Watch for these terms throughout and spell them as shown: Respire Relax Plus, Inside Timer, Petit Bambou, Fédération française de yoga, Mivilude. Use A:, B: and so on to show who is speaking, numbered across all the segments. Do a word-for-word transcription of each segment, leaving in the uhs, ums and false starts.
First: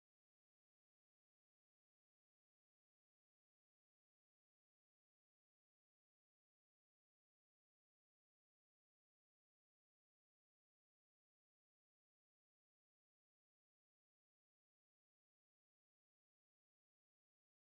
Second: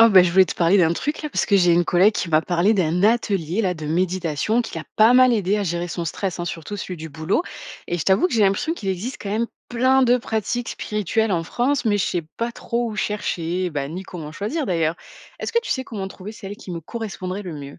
A: Oh bah, je voulais te parler d'un truc là, parce que j'ai une collègue qui m'a parlé d'un atelier là de méditation qui l'a pas mal aidé à gérer son stress, hein, surtout celui du boulot. Et je t'avoue que j'ai l'impression qu'il existe quand même plein de pratiques spirituelles en France, mais je sais pas trop où chercher, bah, ni comment choisir d'ailleurs. Est-ce que tu sais comment trouver celle qui me correspondrait le mieux?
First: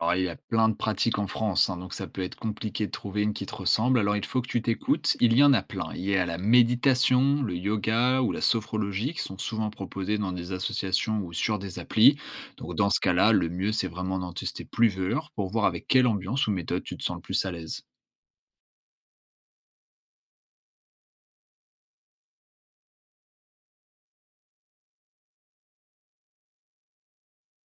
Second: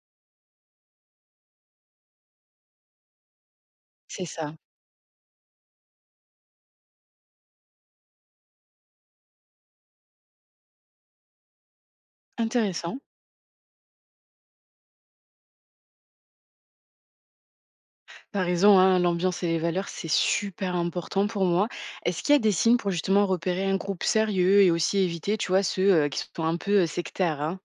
B: Alors, il y a plein de pratiques en France, hein, donc ça peut être compliqué de trouver une qui te ressemble. Alors, il
A: C'est
B: faut que
A: ça.
B: tu t'écoutes. Il y en a plein. Il y a la méditation, le yoga ou la sophrologie qui sont souvent proposés dans des associations ou sur des applis. Donc, dans ce
A: Intéressant.
B: cas-là, le mieux, c'est vraiment d'en tester plusieurs pour voir avec quelle ambiance ou méthode tu te sens le plus à l'aise.
A: T'as raison, hein, l'ambiance et les valeurs, c'est super important pour moi. Est-ce qu'il y a des signes pour justement repérer un groupe sérieux et aussi éviter, tu vois, ceux euh, qui sont un peu euh, sectaires?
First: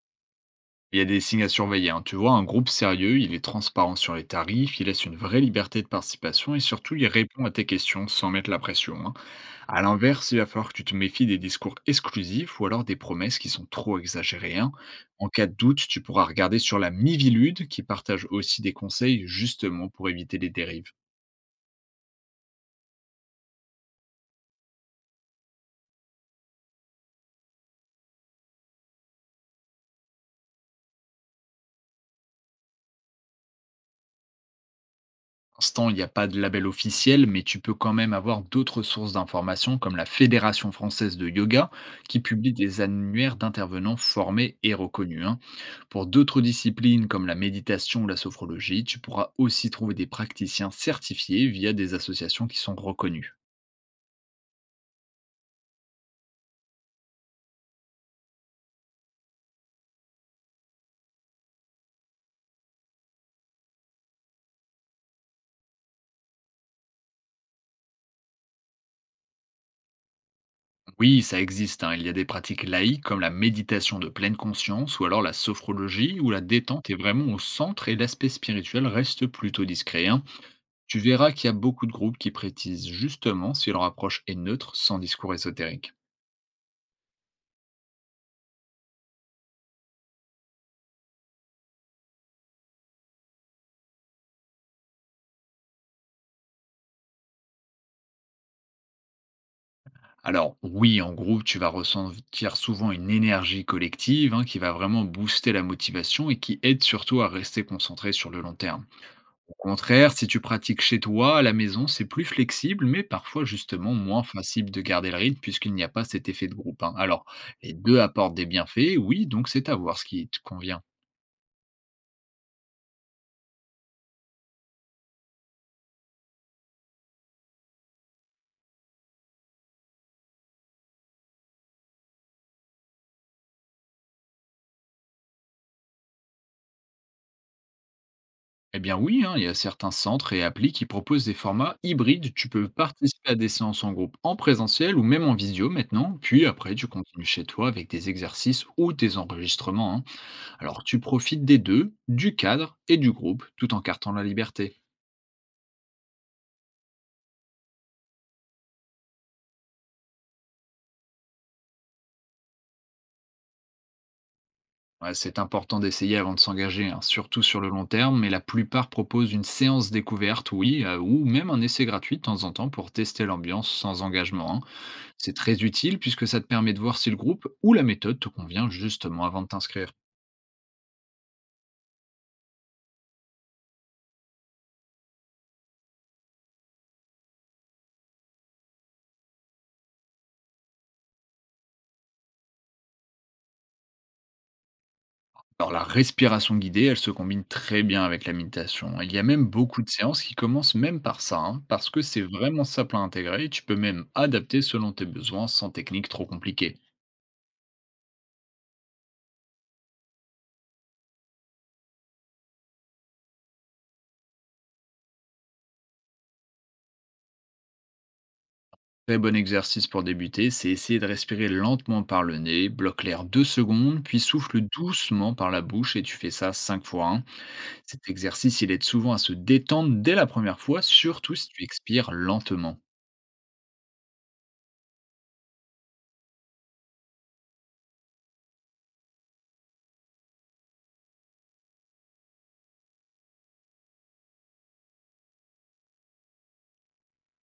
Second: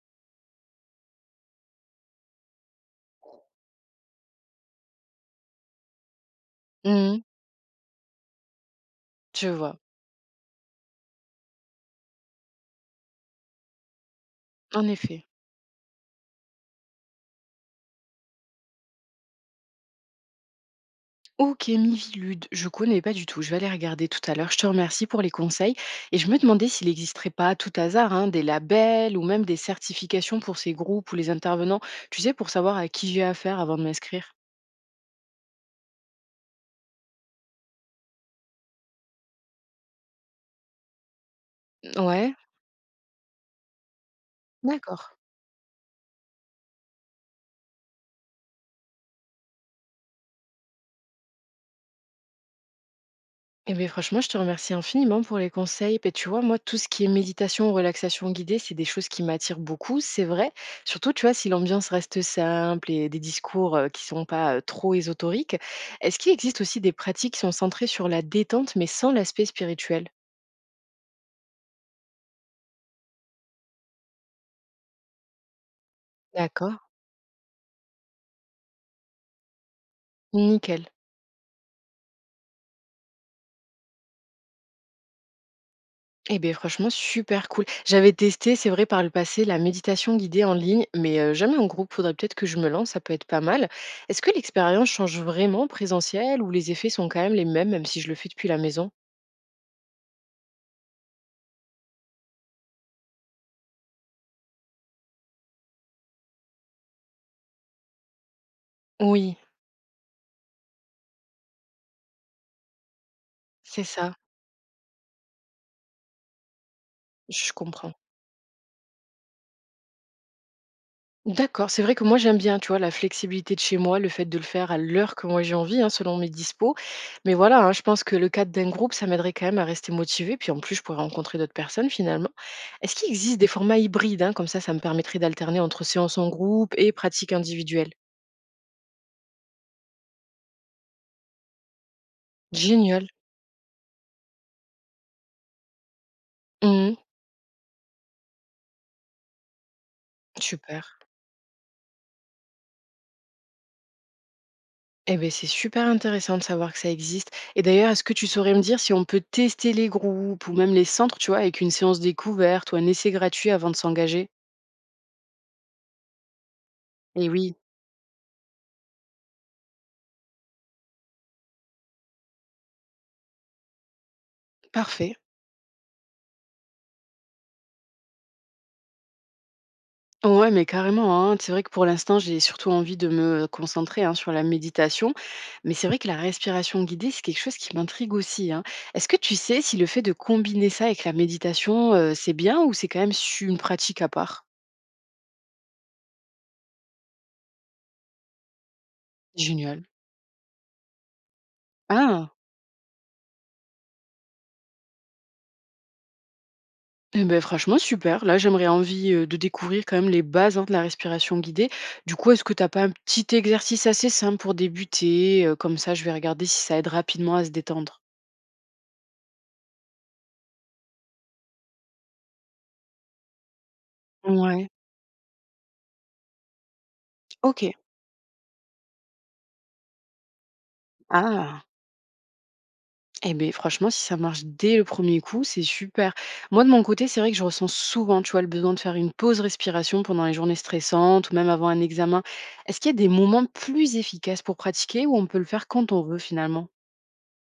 B: Il y a des signes à surveiller. Hein. Tu vois, un groupe sérieux, il est transparent sur les tarifs, il laisse une vraie liberté de participation et surtout, il
A: Hein.
B: répond à tes questions sans mettre la pression. Hein.
A: Je vois,
B: À l'inverse, il va falloir que tu te méfies des discours exclusifs ou alors des promesses qui sont trop exagérées. Hein.
A: en effet.
B: En cas de doute, tu pourras regarder sur la Mivilude qui partage aussi des conseils justement pour éviter les dérives.
A: Ok, Mivilude, je connais pas du tout. Je vais aller regarder tout à l'heure. Je te remercie pour les conseils. Et je me demandais s'il n'existerait pas à tout hasard hein, des labels ou même des certifications pour ces groupes ou les intervenants, tu sais, pour savoir à qui j'ai affaire avant de m'inscrire.
B: Pour l'instant, il n'y a pas de label officiel, mais tu peux quand même avoir d'autres sources d'informations comme la Fédération française de yoga qui
A: Ouais,
B: publie des annuaires d'intervenants formés et
A: d'accord.
B: reconnus. Hein. Pour d'autres disciplines comme la méditation ou la sophrologie, tu pourras aussi trouver des praticiens certifiés via des associations qui sont reconnues.
A: Eh bien, franchement, je te remercie infiniment pour les conseils. Et tu vois, moi, tout ce qui est méditation, relaxation guidée, c'est des choses qui m'attirent beaucoup, c'est vrai. Surtout, tu vois, si l'ambiance reste simple et des discours euh, qui sont pas euh, trop ésotériques, est-ce qu'il existe aussi des pratiques qui sont centrées sur la détente, mais sans l'aspect spirituel?
B: Oui, ça existe. Hein. Il y a des pratiques laïques comme la méditation de pleine conscience ou alors la sophrologie où la
A: D'accord.
B: détente est vraiment au centre et l'aspect spirituel reste plutôt discret. Hein.
A: Nickel.
B: Tu verras qu'il y a beaucoup de groupes qui prétisent justement si leur approche est neutre sans discours ésotérique.
A: Eh beh, franchement, super cool. J'avais testé, c'est vrai, par le passé, la méditation guidée en ligne, mais heu, jamais en groupe. Faudrait peut-être que je me lance, ça peut être pas mal. Est-ce que l'expérience change vraiment en présentiel ou les effets sont quand même les mêmes, même si je le fais depuis la maison?
B: Alors oui, en groupe, tu vas ressentir souvent une énergie collective hein, qui va vraiment booster la motivation et qui aide surtout à rester concentré sur le long terme.
A: Oui,
B: Au contraire, si tu pratiques chez toi, à la maison, c'est plus flexible, mais parfois
A: c'est
B: justement
A: ça,
B: moins facile de garder le rythme puisqu'il n'y a pas cet effet de groupe. Hein. Alors,
A: je
B: les
A: comprends.
B: deux apportent des bienfaits, oui, donc c'est à voir ce qui te convient.
A: D'accord, c'est vrai que moi j'aime bien, tu vois, la flexibilité de chez moi, le fait de le faire à l'heure que moi j'ai envie, hein, selon mes dispos. Mais voilà, hein, je pense que le cadre d'un groupe, ça m'aiderait quand même à rester motivée. Puis en plus, je pourrais rencontrer d'autres personnes finalement. Est-ce qu'il existe des formats hybrides, hein, comme ça, ça me permettrait d'alterner entre séances en groupe et pratiques individuelles?
B: Eh bien oui, hein, il y a certains centres et applis qui proposent des formats hybrides. Tu peux
A: Génial.
B: participer à des séances en groupe en présentiel ou même en visio maintenant, puis après tu
A: Mhm.
B: continues chez toi avec des exercices ou des enregistrements. Hein. Alors
A: Super.
B: tu profites des deux, du cadre et du groupe, tout en cartant la liberté.
A: Eh bien, c'est super intéressant de savoir que ça existe. Et d'ailleurs, est-ce que tu saurais me dire si on peut tester les groupes ou même les centres, tu vois, avec une séance découverte ou un essai gratuit avant de s'engager?
B: Ouais, c'est important d'essayer avant de s'engager, hein,
A: Eh
B: surtout
A: oui,
B: sur le long terme, mais la plupart proposent une séance découverte, oui, euh, ou même un essai gratuit de temps en temps pour tester l'ambiance sans engagement. Hein.
A: parfait.
B: C'est très utile puisque ça te permet de voir si le groupe ou la méthode te convient justement avant de t'inscrire.
A: Ouais, mais carrément, hein. C'est vrai que pour l'instant, j'ai surtout envie de me concentrer, hein, sur la méditation. Mais c'est vrai que la respiration guidée, c'est quelque chose qui m'intrigue aussi, hein. Est-ce que tu sais si le fait de combiner ça avec la méditation, heu, c'est bien ou c'est quand même su une pratique à part?
B: Alors la respiration guidée, elle se combine très bien avec la méditation. Hein. Il y a même beaucoup
A: Génial.
B: de séances qui commencent même par ça, hein, parce que c'est
A: Ah!
B: vraiment simple à intégrer et tu peux même adapter selon tes besoins sans technique trop compliquée.
A: Eh beh, franchement super. Là, j'aimerais envie, heu, de découvrir quand même les bases, hein, de la respiration guidée. Du coup, est-ce que tu as pas un petit exercice assez simple pour débuter? Heu, comme ça, je vais regarder si ça aide rapidement à se détendre.
B: Très bon exercice pour débuter, c'est essayer de respirer lentement par le nez, bloque l'air deux secondes, puis souffle
A: Ouais.
B: doucement par la bouche et tu fais ça cinq fois un.
A: OK.
B: Cet exercice, il aide souvent à se détendre dès la première fois, surtout si tu
A: Ah!
B: expires lentement.
A: Eh beh, franchement, si ça marche dès le premier coup, c'est super. Moi, de mon côté, c'est vrai que je ressens souvent, tu vois, le besoin de faire une pause respiration pendant les journées stressantes ou même avant un examen. Est-ce qu'il y a des moments plus efficaces pour pratiquer ou on peut le faire quand on veut finalement?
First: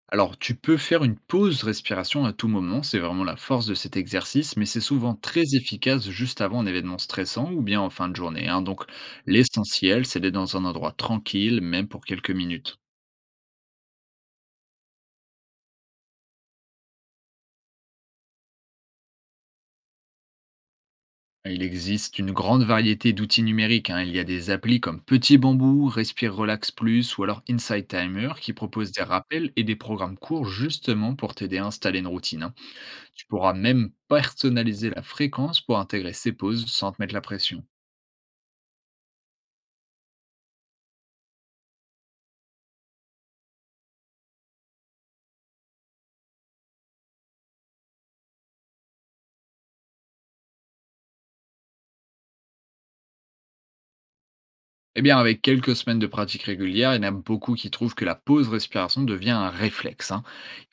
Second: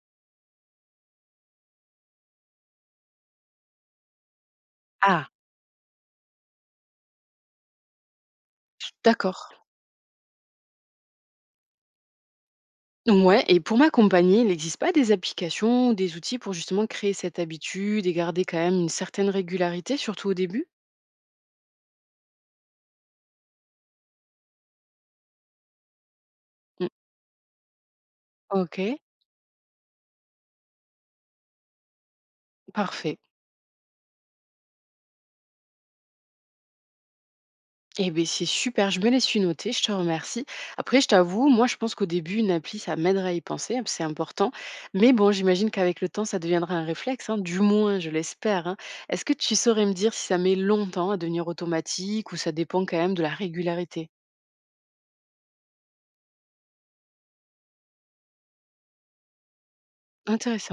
B: Alors, tu peux faire une pause respiration à tout moment, c'est vraiment la force de cet exercice, mais c'est souvent
A: Ah,
B: très efficace juste avant un événement stressant ou bien en fin de journée. Hein. Donc,
A: d'accord.
B: l'essentiel, c'est d'être dans un endroit tranquille, même pour quelques minutes.
A: Ouais, et pour m'accompagner, il n'existe pas des applications ou des outils pour justement créer cette habitude et garder quand même une certaine régularité, surtout au début?
B: Il existe une grande variété d'outils numériques. Hein. Il y a des applis comme Petit Bambou, Respire Relax
A: Mm.
B: Plus ou alors Inside Timer qui
A: Ok,
B: proposent des rappels et des programmes courts justement pour t'aider à installer une routine. Hein.
A: parfait.
B: Tu pourras même personnaliser la fréquence pour intégrer ces pauses sans te mettre la pression.
A: Eh beh, c'est super, je me les suis notées, je te remercie. Après, je t'avoue, moi, je pense qu'au début, une appli, ça m'aiderait à y penser, hein, c'est important. Mais bon, j'imagine qu'avec le temps, ça deviendra un réflexe, hein, du moins, je l'espère. Hein. Est-ce que tu saurais me dire si ça met longtemps à devenir automatique ou ça dépend quand même de la régularité?
B: Eh bien, avec quelques semaines de pratique régulière, il y en a beaucoup qui trouvent que la pause respiration devient un réflexe. Hein.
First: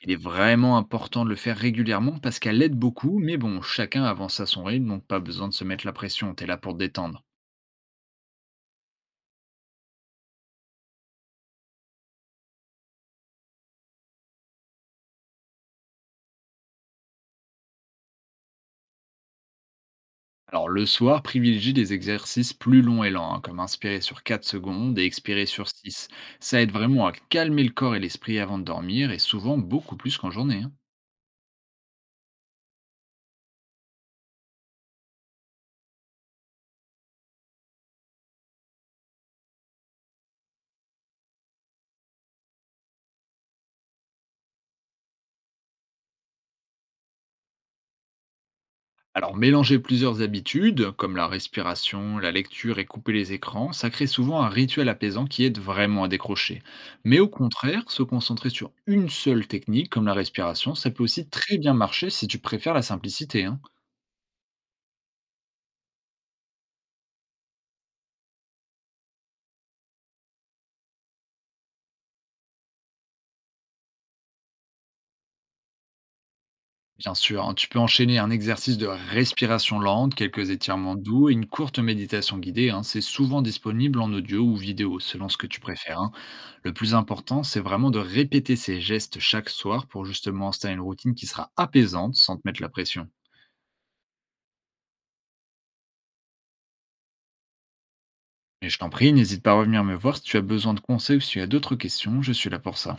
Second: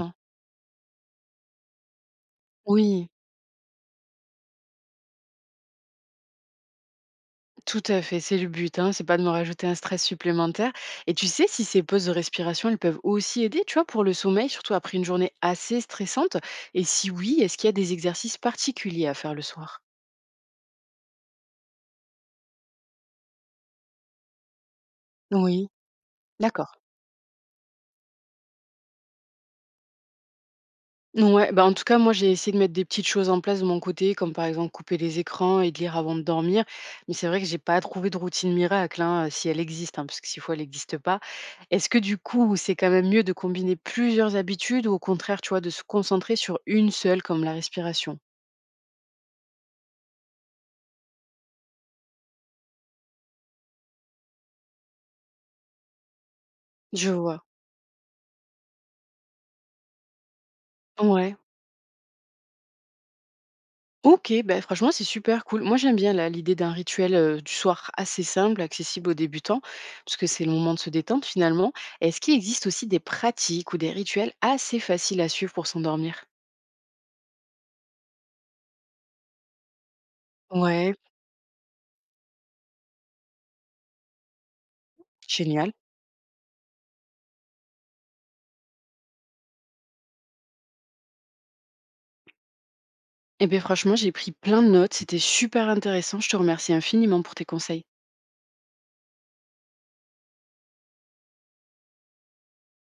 B: Il est vraiment important de le faire régulièrement parce qu'elle aide
A: Oui.
B: beaucoup, mais bon, chacun avance à son rythme, donc pas besoin de se mettre la pression, t'es là pour te détendre.
A: Tout à fait, c'est le but, hein, c'est pas de me rajouter un stress supplémentaire. Et tu sais si ces pauses de respiration, elles peuvent aussi aider, tu vois, pour le sommeil, surtout après une journée assez stressante? Et si oui, est-ce qu'il y a des exercices particuliers à faire le soir?
B: Alors le soir, privilégie des exercices plus longs et lents, hein, comme inspirer sur quatre secondes et expirer sur
A: Oui,
B: six. Ça aide
A: d'accord.
B: vraiment à calmer le corps et l'esprit avant de dormir, et souvent beaucoup plus qu'en journée. Hein.
A: Ouais, bah, en tout cas, moi, j'ai essayé de mettre des petites choses en place de mon côté, comme par exemple couper les écrans et de lire avant de dormir. Mais c'est vrai que j'ai pas trouvé de routine miracle, hein, si elle existe, hein, parce que s'il faut, elle n'existe pas. Est-ce que du coup, c'est quand même mieux de combiner plusieurs habitudes ou au contraire, tu vois, de se concentrer sur une seule, comme la respiration?
B: Alors mélanger plusieurs habitudes, comme la respiration, la lecture et couper les écrans, ça crée souvent un rituel apaisant qui aide vraiment à décrocher.
A: Je
B: Mais au
A: vois.
B: contraire, se concentrer sur une seule technique, comme la respiration, ça peut aussi
A: Ouais.
B: très bien marcher si tu préfères la simplicité. Hein.
A: OK, bah, franchement, c'est super cool. Moi, j'aime bien là, l'idée d'un rituel, heu, du soir assez simple, accessible aux débutants, parce que c'est le moment de se détendre finalement. Est-ce qu'il existe aussi des pratiques ou des rituels assez faciles à suivre pour s'endormir?
B: Bien sûr, hein, tu peux enchaîner un exercice de respiration lente, quelques étirements
A: Ouais,
B: doux et une courte méditation guidée. Hein. C'est souvent disponible en audio ou vidéo, selon ce que tu
A: génial.
B: préfères. Hein. Le plus important, c'est vraiment de répéter ces gestes chaque soir pour justement installer une routine qui sera apaisante sans te mettre la pression.
A: Eh beh, franchement, j'ai pris plein de notes, c'était super intéressant. Je te remercie infiniment pour tes conseils.
B: Et je t'en prie, n'hésite pas à revenir me voir si tu as besoin de conseils ou si tu as d'autres questions, je suis là pour ça.